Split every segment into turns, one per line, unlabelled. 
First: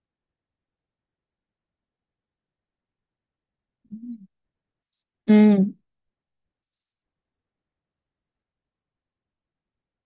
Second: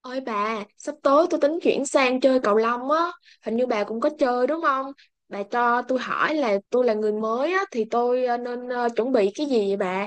Ôi bà, sắp tới tôi tính chuyển sang chơi cầu lông á, hình như bà cũng có chơi đúng không?
Ừ.
Bà cho tôi hỏi là tôi là người mới á, thì tôi nên chuẩn bị cái gì vậy bà?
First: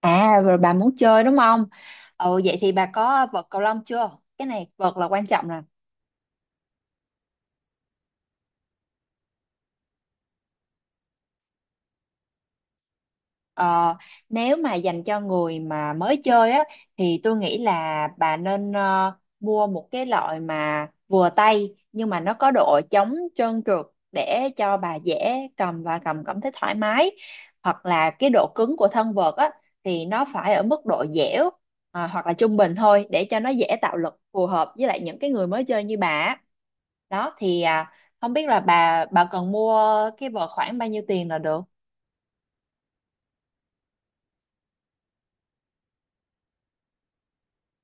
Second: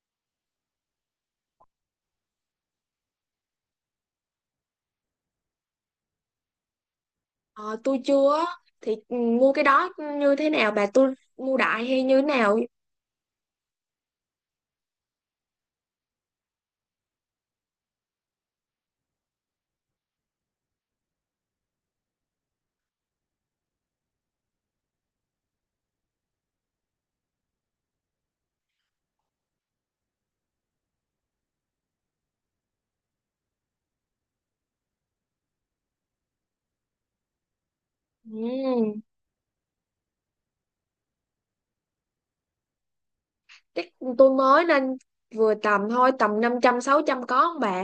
À rồi bà muốn chơi đúng không? Ừ, vậy thì bà có vợt cầu lông chưa? Cái này vợt là quan trọng.
Ờ, tôi chưa, á, thì mua cái đó như thế nào bà? Tôi mua đại hay như thế nào?
Ờ, Nếu mà dành cho người mà mới chơi á thì tôi nghĩ là bà nên mua một cái loại mà vừa tay, nhưng mà nó có độ chống trơn trượt để cho bà dễ cầm và cầm cảm thấy thoải mái, hoặc là cái độ cứng của thân vợt á thì nó phải ở mức độ dẻo, hoặc là trung bình thôi, để cho nó dễ tạo lực phù hợp với lại những cái người mới chơi như bà á. Đó thì không biết là
Ừm,
bà cần mua cái vợt khoảng bao nhiêu tiền là được.
Chắc tôi mới nên vừa tầm thôi, tầm 500 600 có không bà?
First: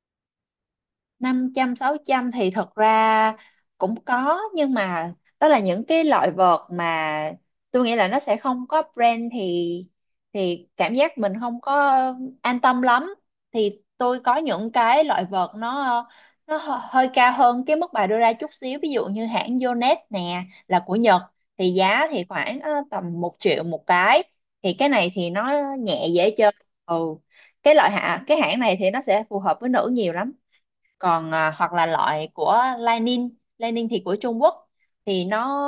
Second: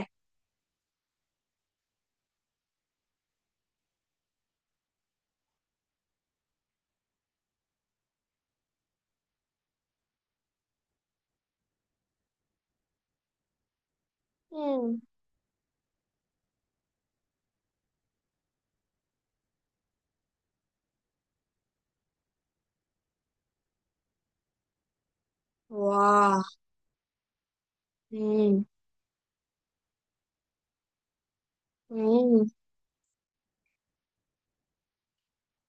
500 600 thì thật ra cũng có, nhưng mà đó là những cái loại vợt mà tôi nghĩ là nó sẽ không có brand, thì cảm giác mình không có an tâm lắm. Thì tôi có những
Ừm.
cái loại vợt nó hơi cao hơn cái mức bà đưa ra chút xíu, ví dụ như hãng Yonex nè, là của Nhật, thì giá thì khoảng tầm 1 triệu một cái. Thì cái này thì nó nhẹ, dễ
Wow.
chơi. Ừ, cái loại hạ cái hãng
Ừm,
này thì nó sẽ phù hợp với nữ nhiều lắm. Còn hoặc là loại
ừm,
của Lining. Lining thì của Trung Quốc, thì nó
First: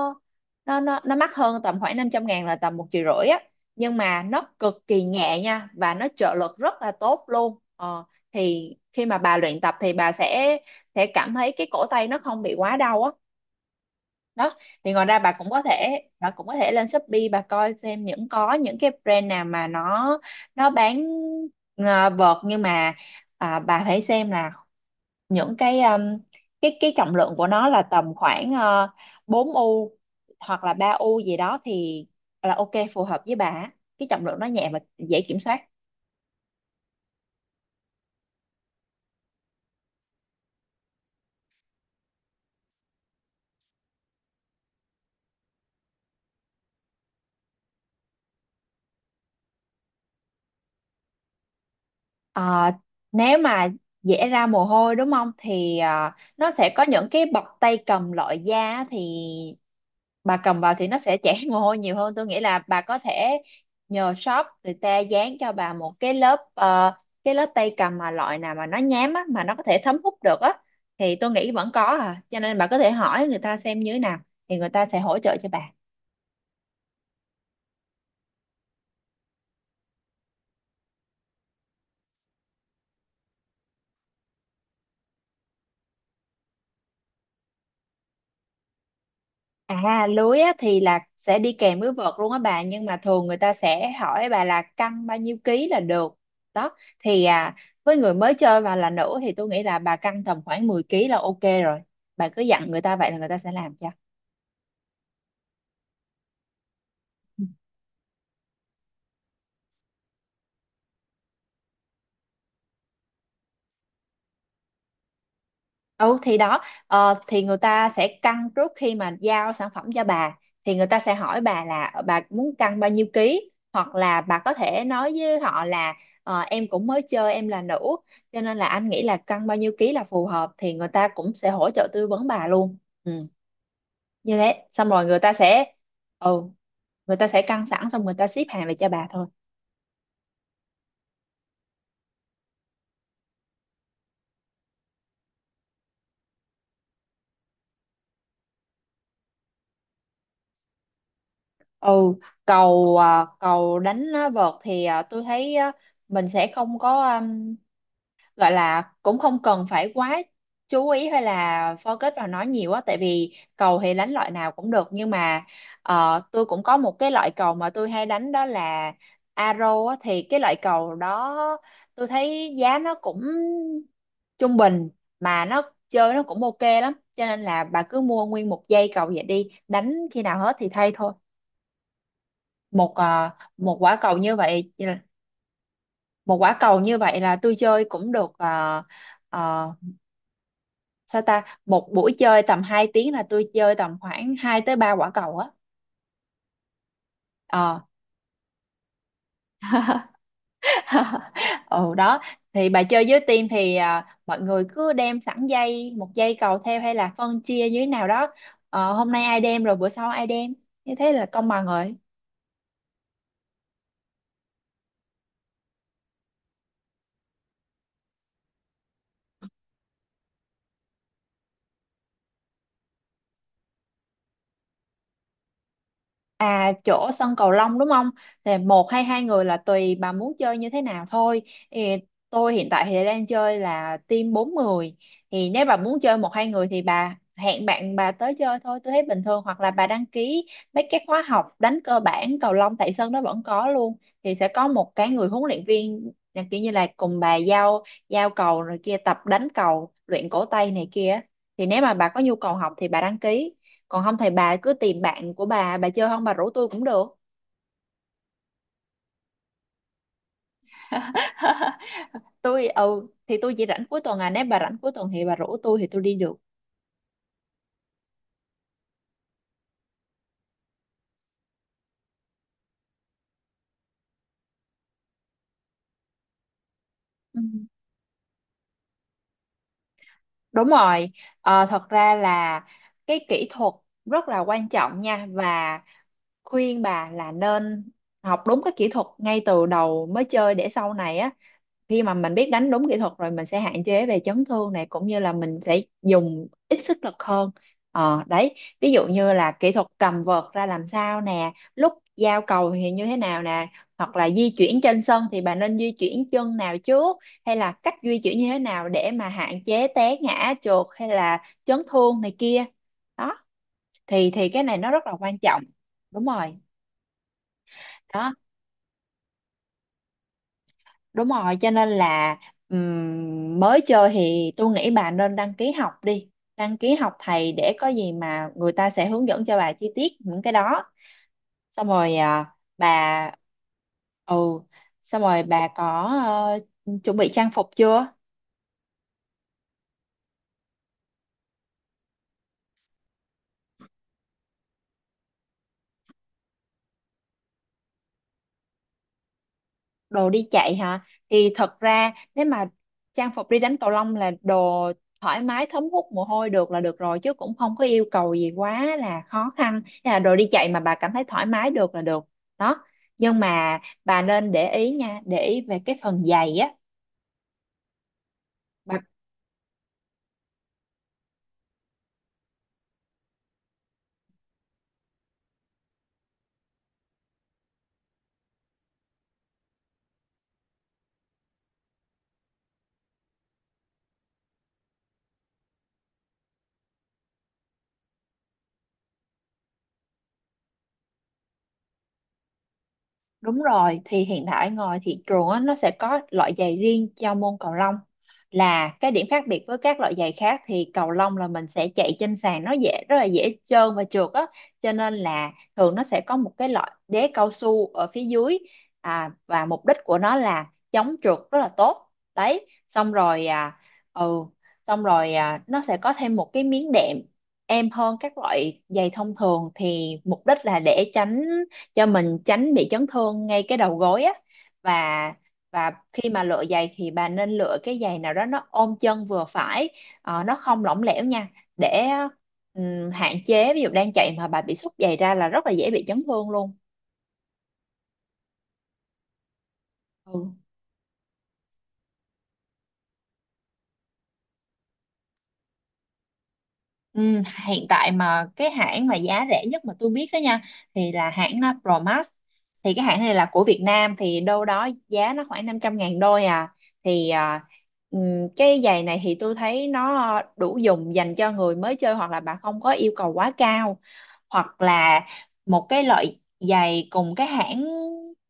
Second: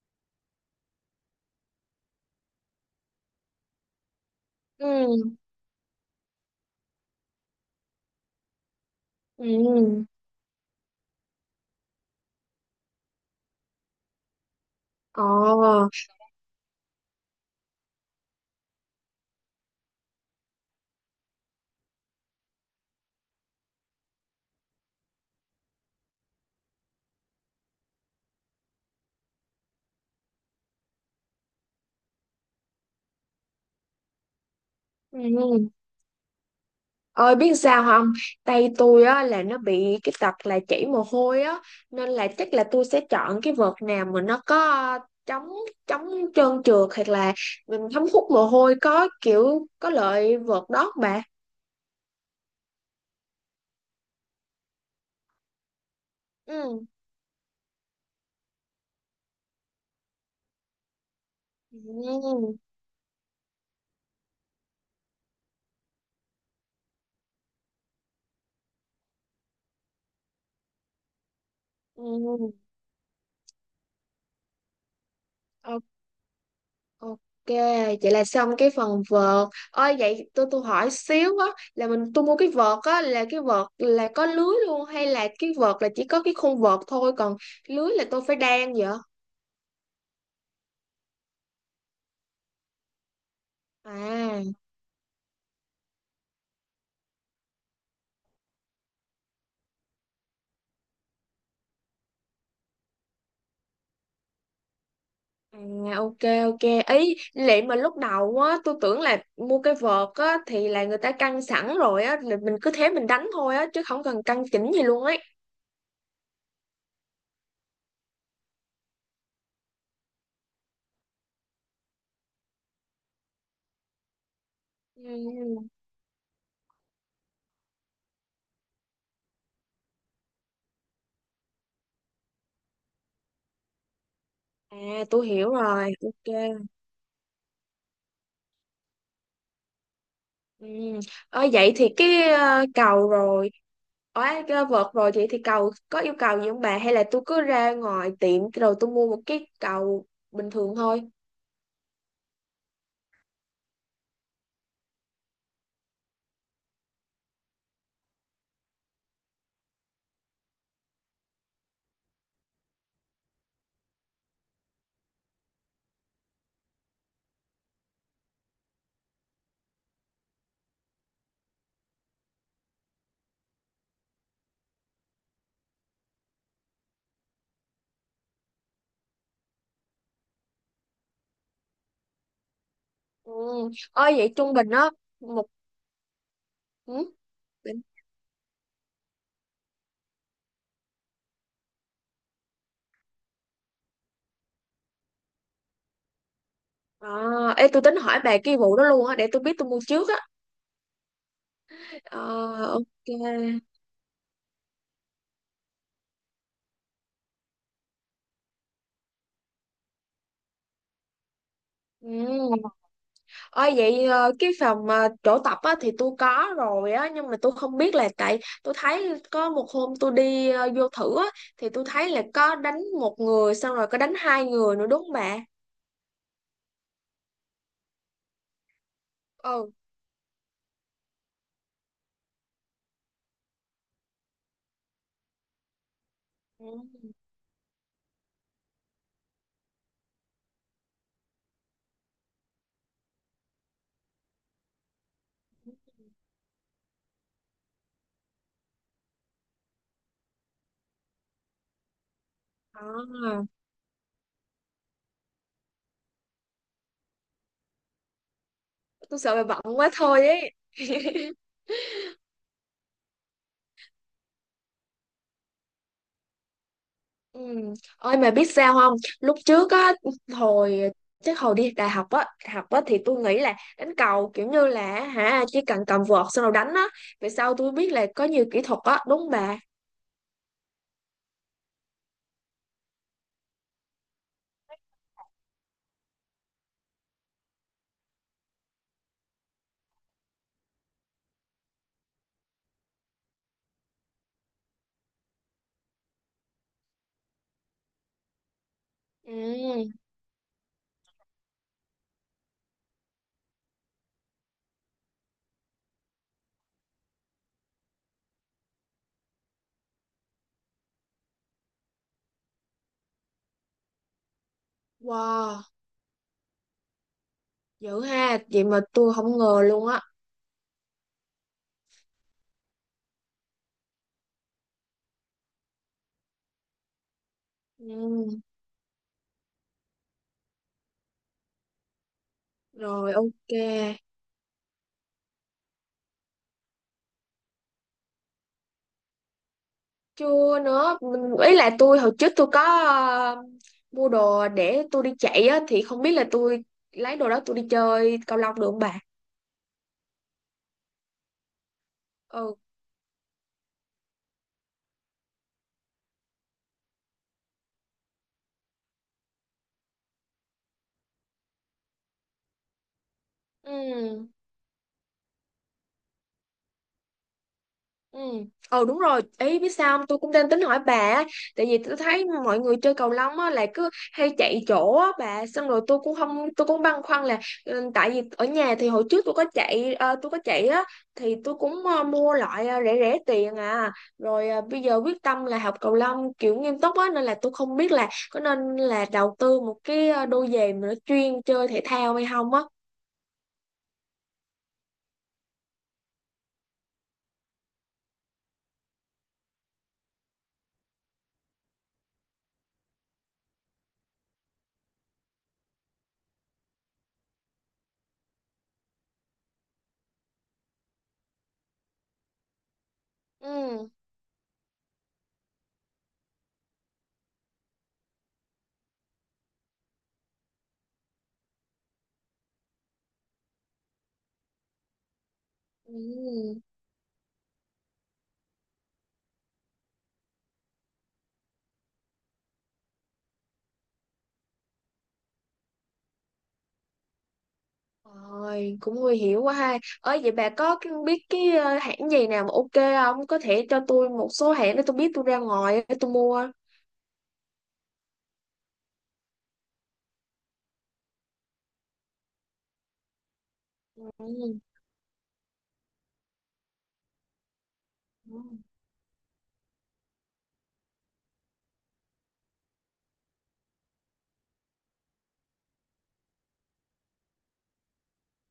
nó mắc hơn, tầm khoảng 500 ngàn, là tầm 1 triệu rưỡi á, nhưng mà nó cực kỳ
ừm,
nhẹ nha, và nó trợ lực rất là tốt luôn. Ờ, thì khi mà bà luyện tập thì
ừm.
bà sẽ cảm thấy cái cổ tay nó không bị quá đau á. Đó, thì ngoài ra
Ờ.
bà cũng có thể lên Shopee, bà coi xem những có những cái brand nào mà nó bán vợt, nhưng mà bà phải xem là những cái cái trọng lượng của nó là tầm khoảng 4 u, hoặc là 3 u gì đó, thì là ok, phù hợp với bà á. Cái trọng lượng nó nhẹ và dễ kiểm soát.
Ừm. Ơi biết sao không? Tay tôi á là nó bị cái tật là chảy mồ hôi á, nên là chắc là tôi sẽ chọn cái vợt nào mà nó có ờ, chống chống trơn trượt hoặc là mình thấm hút mồ hôi có kiểu có lợi vợt đó bà.
Ờ, nếu mà dễ ra mồ hôi đúng không, thì nó sẽ có
Ừ.
những cái bọc tay cầm loại da á. Thì bà cầm vào thì nó sẽ chảy mồ hôi nhiều hơn, tôi nghĩ
Ừ.
là bà có thể nhờ shop người ta dán cho bà một cái lớp cái lớp tay cầm mà loại nào mà nó nhám á, mà nó có thể thấm hút được á. Thì tôi nghĩ vẫn có
Ừ.
à, cho nên bà có thể hỏi người ta xem như thế nào, thì người ta sẽ hỗ trợ cho bà.
O- Ok, vậy là xong cái phần vợt. Ơi vậy tôi hỏi xíu á, là mình tôi mua cái vợt á là cái vợt là có lưới luôn hay là cái vợt là chỉ có cái khung vợt thôi, còn lưới là tôi phải đan vậy?
À lưới á, thì là sẽ đi kèm với vợt luôn á bà, nhưng mà thường người ta sẽ hỏi
À.
bà là cân bao nhiêu ký là được. Đó thì với người mới chơi và là nữ thì tôi nghĩ là bà cân tầm khoảng 10 ký là ok rồi. Bà cứ dặn người ta vậy, là người ta sẽ làm cho.
À, ok, ok, ý lệ mà lúc đầu á tôi tưởng là mua cái vợt á thì là người ta căng sẵn rồi á, là mình cứ thế mình đánh thôi á chứ không cần căng chỉnh gì luôn ấy.
Ừ thì đó, thì người ta sẽ cân trước khi mà giao sản phẩm cho bà. Thì người ta sẽ hỏi bà là bà muốn cân bao nhiêu ký, hoặc là bà có thể nói với họ
Ừ.
là em cũng mới chơi, em là nữ, cho nên là anh nghĩ là cân bao nhiêu ký là phù hợp, thì người ta cũng sẽ hỗ trợ tư vấn bà luôn. Ừ, như thế xong
À,
rồi người
tôi
ta
hiểu
sẽ,
rồi,
ừ,
ok.
người ta sẽ cân sẵn, xong người ta ship hàng về cho bà thôi.
Ừ. Vậy thì cái cầu rồi, ở cái vợt rồi, vậy thì cầu có yêu cầu gì không bà, hay là tôi cứ ra ngoài tiệm rồi tôi mua một cái cầu bình thường thôi.
Ừ, cầu cầu đánh á, vợt thì tôi thấy á, mình sẽ không có gọi là, cũng không cần phải quá chú ý hay là focus vào nó nhiều á, tại vì cầu thì đánh loại nào cũng được, nhưng mà tôi cũng có một cái loại cầu mà tôi hay đánh, đó là arrow á. Thì cái loại cầu đó tôi thấy giá nó cũng trung bình, mà nó chơi nó cũng ok lắm, cho nên là bà cứ mua nguyên một dây cầu vậy, đi đánh khi nào hết thì thay thôi. Một
Ừ.
một quả
Ơi
cầu
vậy
như
trung bình
vậy
á, một...
một quả cầu như
Ừ?
vậy là tôi chơi cũng được. uh, Sao ta, một buổi chơi tầm 2 tiếng là tôi chơi tầm khoảng 2 tới 3 quả cầu á.
À. Ê,
Ờ.
tôi tính hỏi bà cái vụ đó luôn á để tôi biết tôi mua trước á.
Ừ
Ờ,
đó, thì bà
ok.
chơi với team thì mọi người cứ đem sẵn dây một dây cầu theo, hay là phân chia như thế nào đó. Ờ, hôm nay ai đem, rồi bữa sau ai đem, như thế là công bằng rồi.
Ừ. Ôi vậy cái phòng chỗ tập á thì tôi có rồi á, nhưng mà tôi không biết là tại tôi thấy có một hôm tôi đi vô thử á, thì tôi thấy là có đánh một người xong rồi có đánh hai người nữa đúng không bà.
À chỗ sân cầu lông đúng không? Thì một hay hai người là
Ừ.
tùy bà muốn chơi như thế nào thôi. Thì tôi hiện tại thì đang chơi là team bốn người. Thì nếu bà muốn chơi một hai
Ừ.
người thì bà hẹn bạn bà tới chơi thôi, tôi thấy bình thường. Hoặc là bà đăng ký mấy cái khóa học đánh cơ bản cầu lông tại sân đó vẫn có luôn. Thì sẽ có một cái người huấn luyện viên là kiểu như là cùng bà giao giao cầu, rồi kia tập đánh cầu, luyện cổ tay này kia. Thì nếu mà bà có nhu cầu học thì bà đăng
À,
ký, còn không thì bà cứ tìm bạn của bà chơi, không bà rủ tôi cũng được.
tôi sợ bà bận quá thôi ấy.
Tôi, ừ thì tôi chỉ rảnh cuối tuần à, nếu bà rảnh cuối tuần thì bà rủ tôi, thì tôi đi được.
Ừ. Ôi mà biết sao không, lúc trước á, hồi chắc hồi đi đại học á, học á, thì tôi nghĩ là đánh cầu kiểu như là hả, chỉ cần cầm vợt xong rồi đánh á, về
Ừ,
sau tôi biết là có nhiều kỹ thuật á đúng không bà.
đúng rồi. Ờ, thật ra là cái kỹ thuật rất là quan trọng nha, và khuyên bà là nên học đúng cái kỹ thuật ngay từ đầu mới chơi, để sau này á, khi mà mình biết đánh đúng kỹ thuật rồi, mình sẽ hạn chế về chấn thương này, cũng như là mình sẽ dùng ít sức lực hơn. Ờ đấy, ví dụ như là kỹ thuật
Ừ.
cầm vợt ra làm sao nè, lúc giao cầu thì như thế nào nè, hoặc là di chuyển trên sân thì bạn nên di chuyển chân nào trước, hay là cách di chuyển như thế nào để mà hạn chế té ngã trượt hay là chấn thương này kia. Đó thì cái này nó rất là quan
Wow,
trọng. Đúng rồi.
dữ
Đó,
ha, vậy mà tôi không ngờ luôn á.
đúng rồi, cho nên là mới chơi thì tôi nghĩ bà nên đăng ký học đi. Đăng ký học thầy để có gì
Ừ.
mà người ta sẽ hướng dẫn cho bà chi tiết những cái đó. Xong rồi
Rồi,
bà,
ok.
ừ, xong rồi bà có ờ, chuẩn bị trang phục chưa?
Chưa nữa, mình ý là tôi hồi trước tôi có mua đồ để tôi đi chạy á, thì không biết là tôi lấy đồ đó tôi đi chơi cầu lông được không bà.
Đồ đi chạy hả? Thì thật ra nếu
Ừ.
mà trang phục đi đánh cầu lông là đồ thoải mái, thấm hút mồ hôi được là được rồi, chứ cũng không có yêu cầu gì quá là khó khăn. Thế là đồ đi chạy mà bà cảm thấy thoải mái được là được. Đó, nhưng mà bà
Ừ.
nên để ý nha, để ý về cái phần giày á.
Ừ. Ờ đúng rồi, ý biết sao không? Tôi cũng đang tính hỏi bà á, tại vì tôi thấy mọi người chơi cầu lông á là cứ hay chạy chỗ á bà, xong rồi tôi cũng không, tôi cũng băn khoăn là ừ, tại vì ở nhà thì hồi trước tôi có chạy tôi có chạy á thì tôi cũng mua loại rẻ rẻ tiền à, rồi bây giờ quyết tâm là học cầu lông kiểu nghiêm túc á, nên là tôi không biết là có nên là đầu tư một cái đôi giày mà nó chuyên chơi thể thao hay không á.
Đúng rồi, thì hiện tại ngoài thị trường á, nó sẽ có loại giày riêng cho môn cầu lông. Là cái điểm khác biệt với các loại giày khác thì cầu lông là mình sẽ chạy trên sàn, nó dễ, rất là dễ trơn và trượt á, cho nên là thường nó sẽ có một cái loại đế cao su ở phía dưới. Và mục đích của nó là chống trượt rất là tốt. Đấy, xong rồi
Ừ.
ừ, xong rồi nó sẽ có thêm một cái miếng đệm êm hơn các loại giày thông thường, thì mục đích là để tránh cho mình, tránh bị chấn thương ngay cái đầu gối á. Và
Ừ.
khi mà lựa giày thì bà nên lựa cái giày nào đó nó ôm chân vừa phải. Ờ, nó không lỏng lẻo nha, để hạn chế, ví dụ đang chạy mà bà bị xúc giày ra là rất là dễ bị chấn thương luôn.
Rồi, cũng nguy hiểm quá ha. Ơi vậy bà
Ừ.
có biết cái hãng gì nào mà ok không? Có thể cho tôi một số hãng để tôi biết tôi ra ngoài để tôi mua.
Ừ, hiện tại mà cái hãng mà giá rẻ nhất mà tôi biết đó nha, thì là hãng Promax. Thì cái hãng này là của Việt Nam, thì
Ừ.
đâu đó giá nó khoảng 500 ngàn đôi à. Thì cái giày này thì tôi thấy nó đủ dùng dành cho người mới chơi, hoặc là bạn không có yêu cầu quá cao. Hoặc là một cái loại giày cùng cái hãng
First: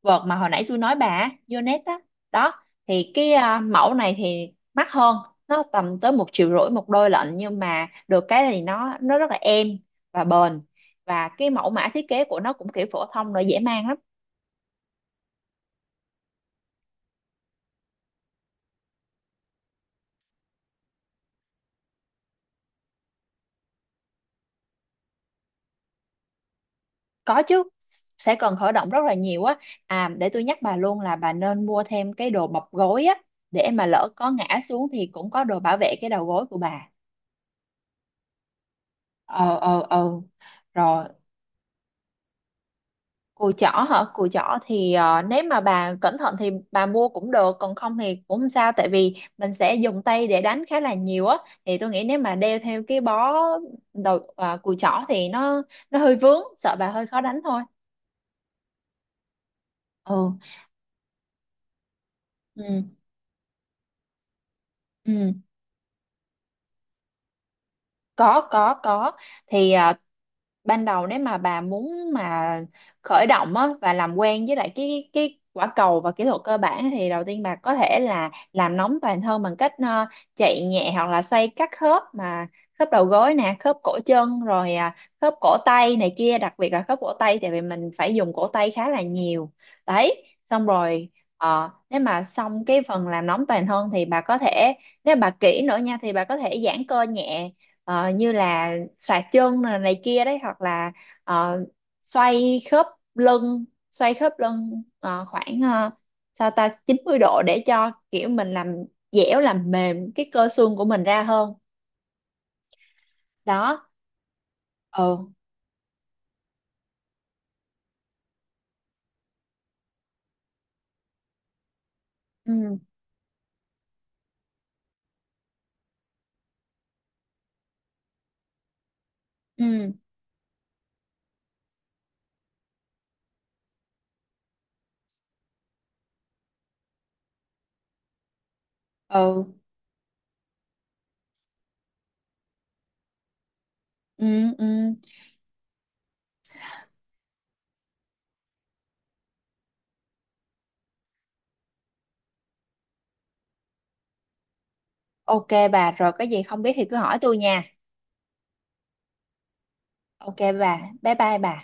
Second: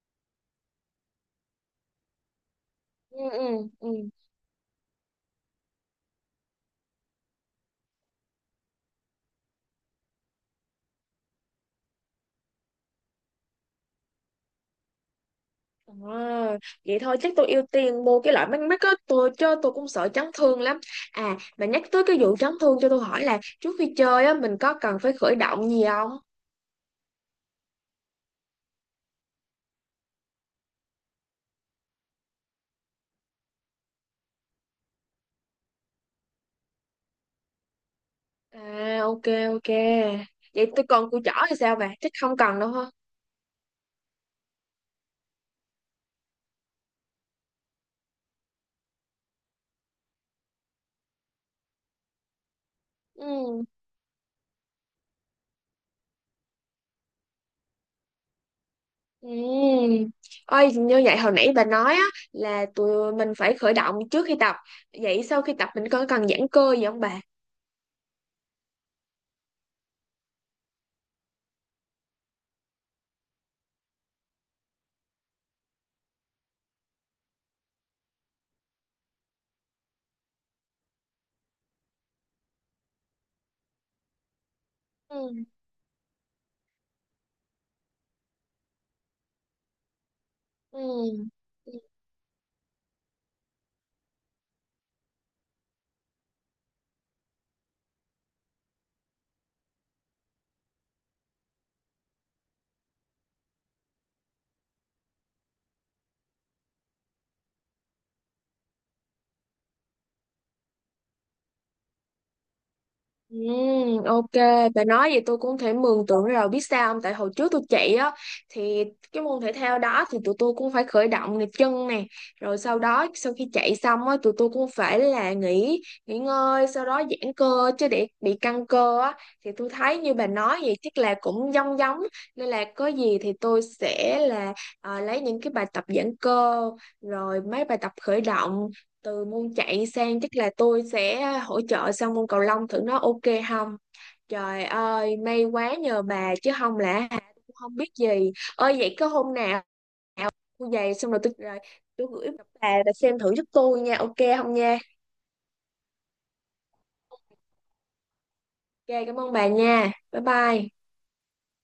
vợt mà hồi nãy tôi nói bà á, Yonex á. Đó thì
Ừ,
cái
ừ, ừ.
mẫu này thì mắc hơn, nó tầm tới 1 triệu rưỡi một đôi lận, nhưng mà được cái thì nó rất là êm và bền, và cái mẫu mã thiết kế của nó cũng kiểu phổ thông rồi, dễ mang lắm.
À, vậy thôi chắc tôi ưu tiên mua cái loại mắt mắt á tôi, chứ tôi cũng sợ chấn thương lắm. À mà nhắc tới cái vụ chấn thương, cho tôi hỏi là trước khi chơi á mình có cần phải khởi động gì không?
Có chứ, sẽ cần khởi động rất là nhiều á. À để tôi nhắc bà luôn là bà nên mua thêm cái đồ bọc gối á, để mà lỡ có ngã xuống thì cũng có đồ bảo vệ cái đầu gối của bà.
À, ok,
ờ
ok,
ờ ờ
vậy tôi
Rồi.
còn cùi chỏ thì sao bà, chắc không cần đâu ha.
Cùi chỏ hả? Cùi chỏ thì nếu mà bà cẩn thận thì bà mua cũng được, còn không thì cũng không sao, tại vì mình sẽ dùng tay để đánh khá là nhiều á. Thì tôi nghĩ nếu mà đeo theo cái bó
Ừ.
đầu cùi chỏ thì nó hơi vướng, sợ bà hơi khó đánh thôi.
Ừm.
Ừ.
Ôi, như vậy hồi nãy bà nói á, là
Ừ.
tụi mình phải khởi động trước khi tập. Vậy
Ừ.
sau khi tập mình có cần giãn cơ gì không bà?
Có có. Thì ban đầu, nếu mà bà muốn mà khởi động á và làm quen với lại cái quả cầu và kỹ thuật cơ bản, thì đầu tiên bà có thể là làm nóng toàn thân bằng cách chạy nhẹ hoặc là xoay các khớp, mà khớp đầu gối nè, khớp cổ chân, rồi khớp
Ừ.
cổ tay này kia, đặc biệt là khớp cổ tay, tại vì mình phải dùng cổ tay khá là nhiều. Đấy, xong
Ừ.
rồi nếu mà xong cái phần làm nóng toàn thân thì bà có thể, nếu bà kỹ nữa nha, thì bà có thể giãn cơ nhẹ. Ờ, như là xoạc chân này, này kia đấy, hoặc là ờ, xoay khớp lưng, khoảng sao ta, 90 độ, để cho kiểu mình làm dẻo, làm mềm cái cơ xương của mình ra hơn.
Ừ,
Đó.
ok, bà nói vậy
Ừ.
tôi cũng thể mường tượng rồi, biết sao không? Tại hồi trước tôi chạy á thì cái môn thể thao đó thì tụi tôi cũng phải khởi động này chân nè, rồi
Ừ.
sau đó sau khi chạy xong á tụi tôi cũng phải là nghỉ nghỉ ngơi, sau đó giãn cơ chứ để bị căng cơ á, thì tôi
Ừ.
thấy như bà nói vậy chắc là cũng giống giống, nên là có gì thì tôi sẽ là à, lấy những cái bài tập giãn cơ rồi mấy bài tập khởi động từ
Ừ.
môn chạy sang, chắc là tôi sẽ hỗ trợ sang môn cầu lông thử nó ok không.
Ừ.
Trời
Ừ.
ơi may quá nhờ bà chứ không là hả, tôi cũng không biết gì. Ơi vậy có hôm nào tôi về xong rồi tôi gửi bà xem thử giúp tôi nha, ok không nha?
Ok bà, rồi cái gì không biết thì cứ hỏi tôi nha.
Ok, cảm ơn bà nha, bye
Ok bà,
bye.
bye bye bà.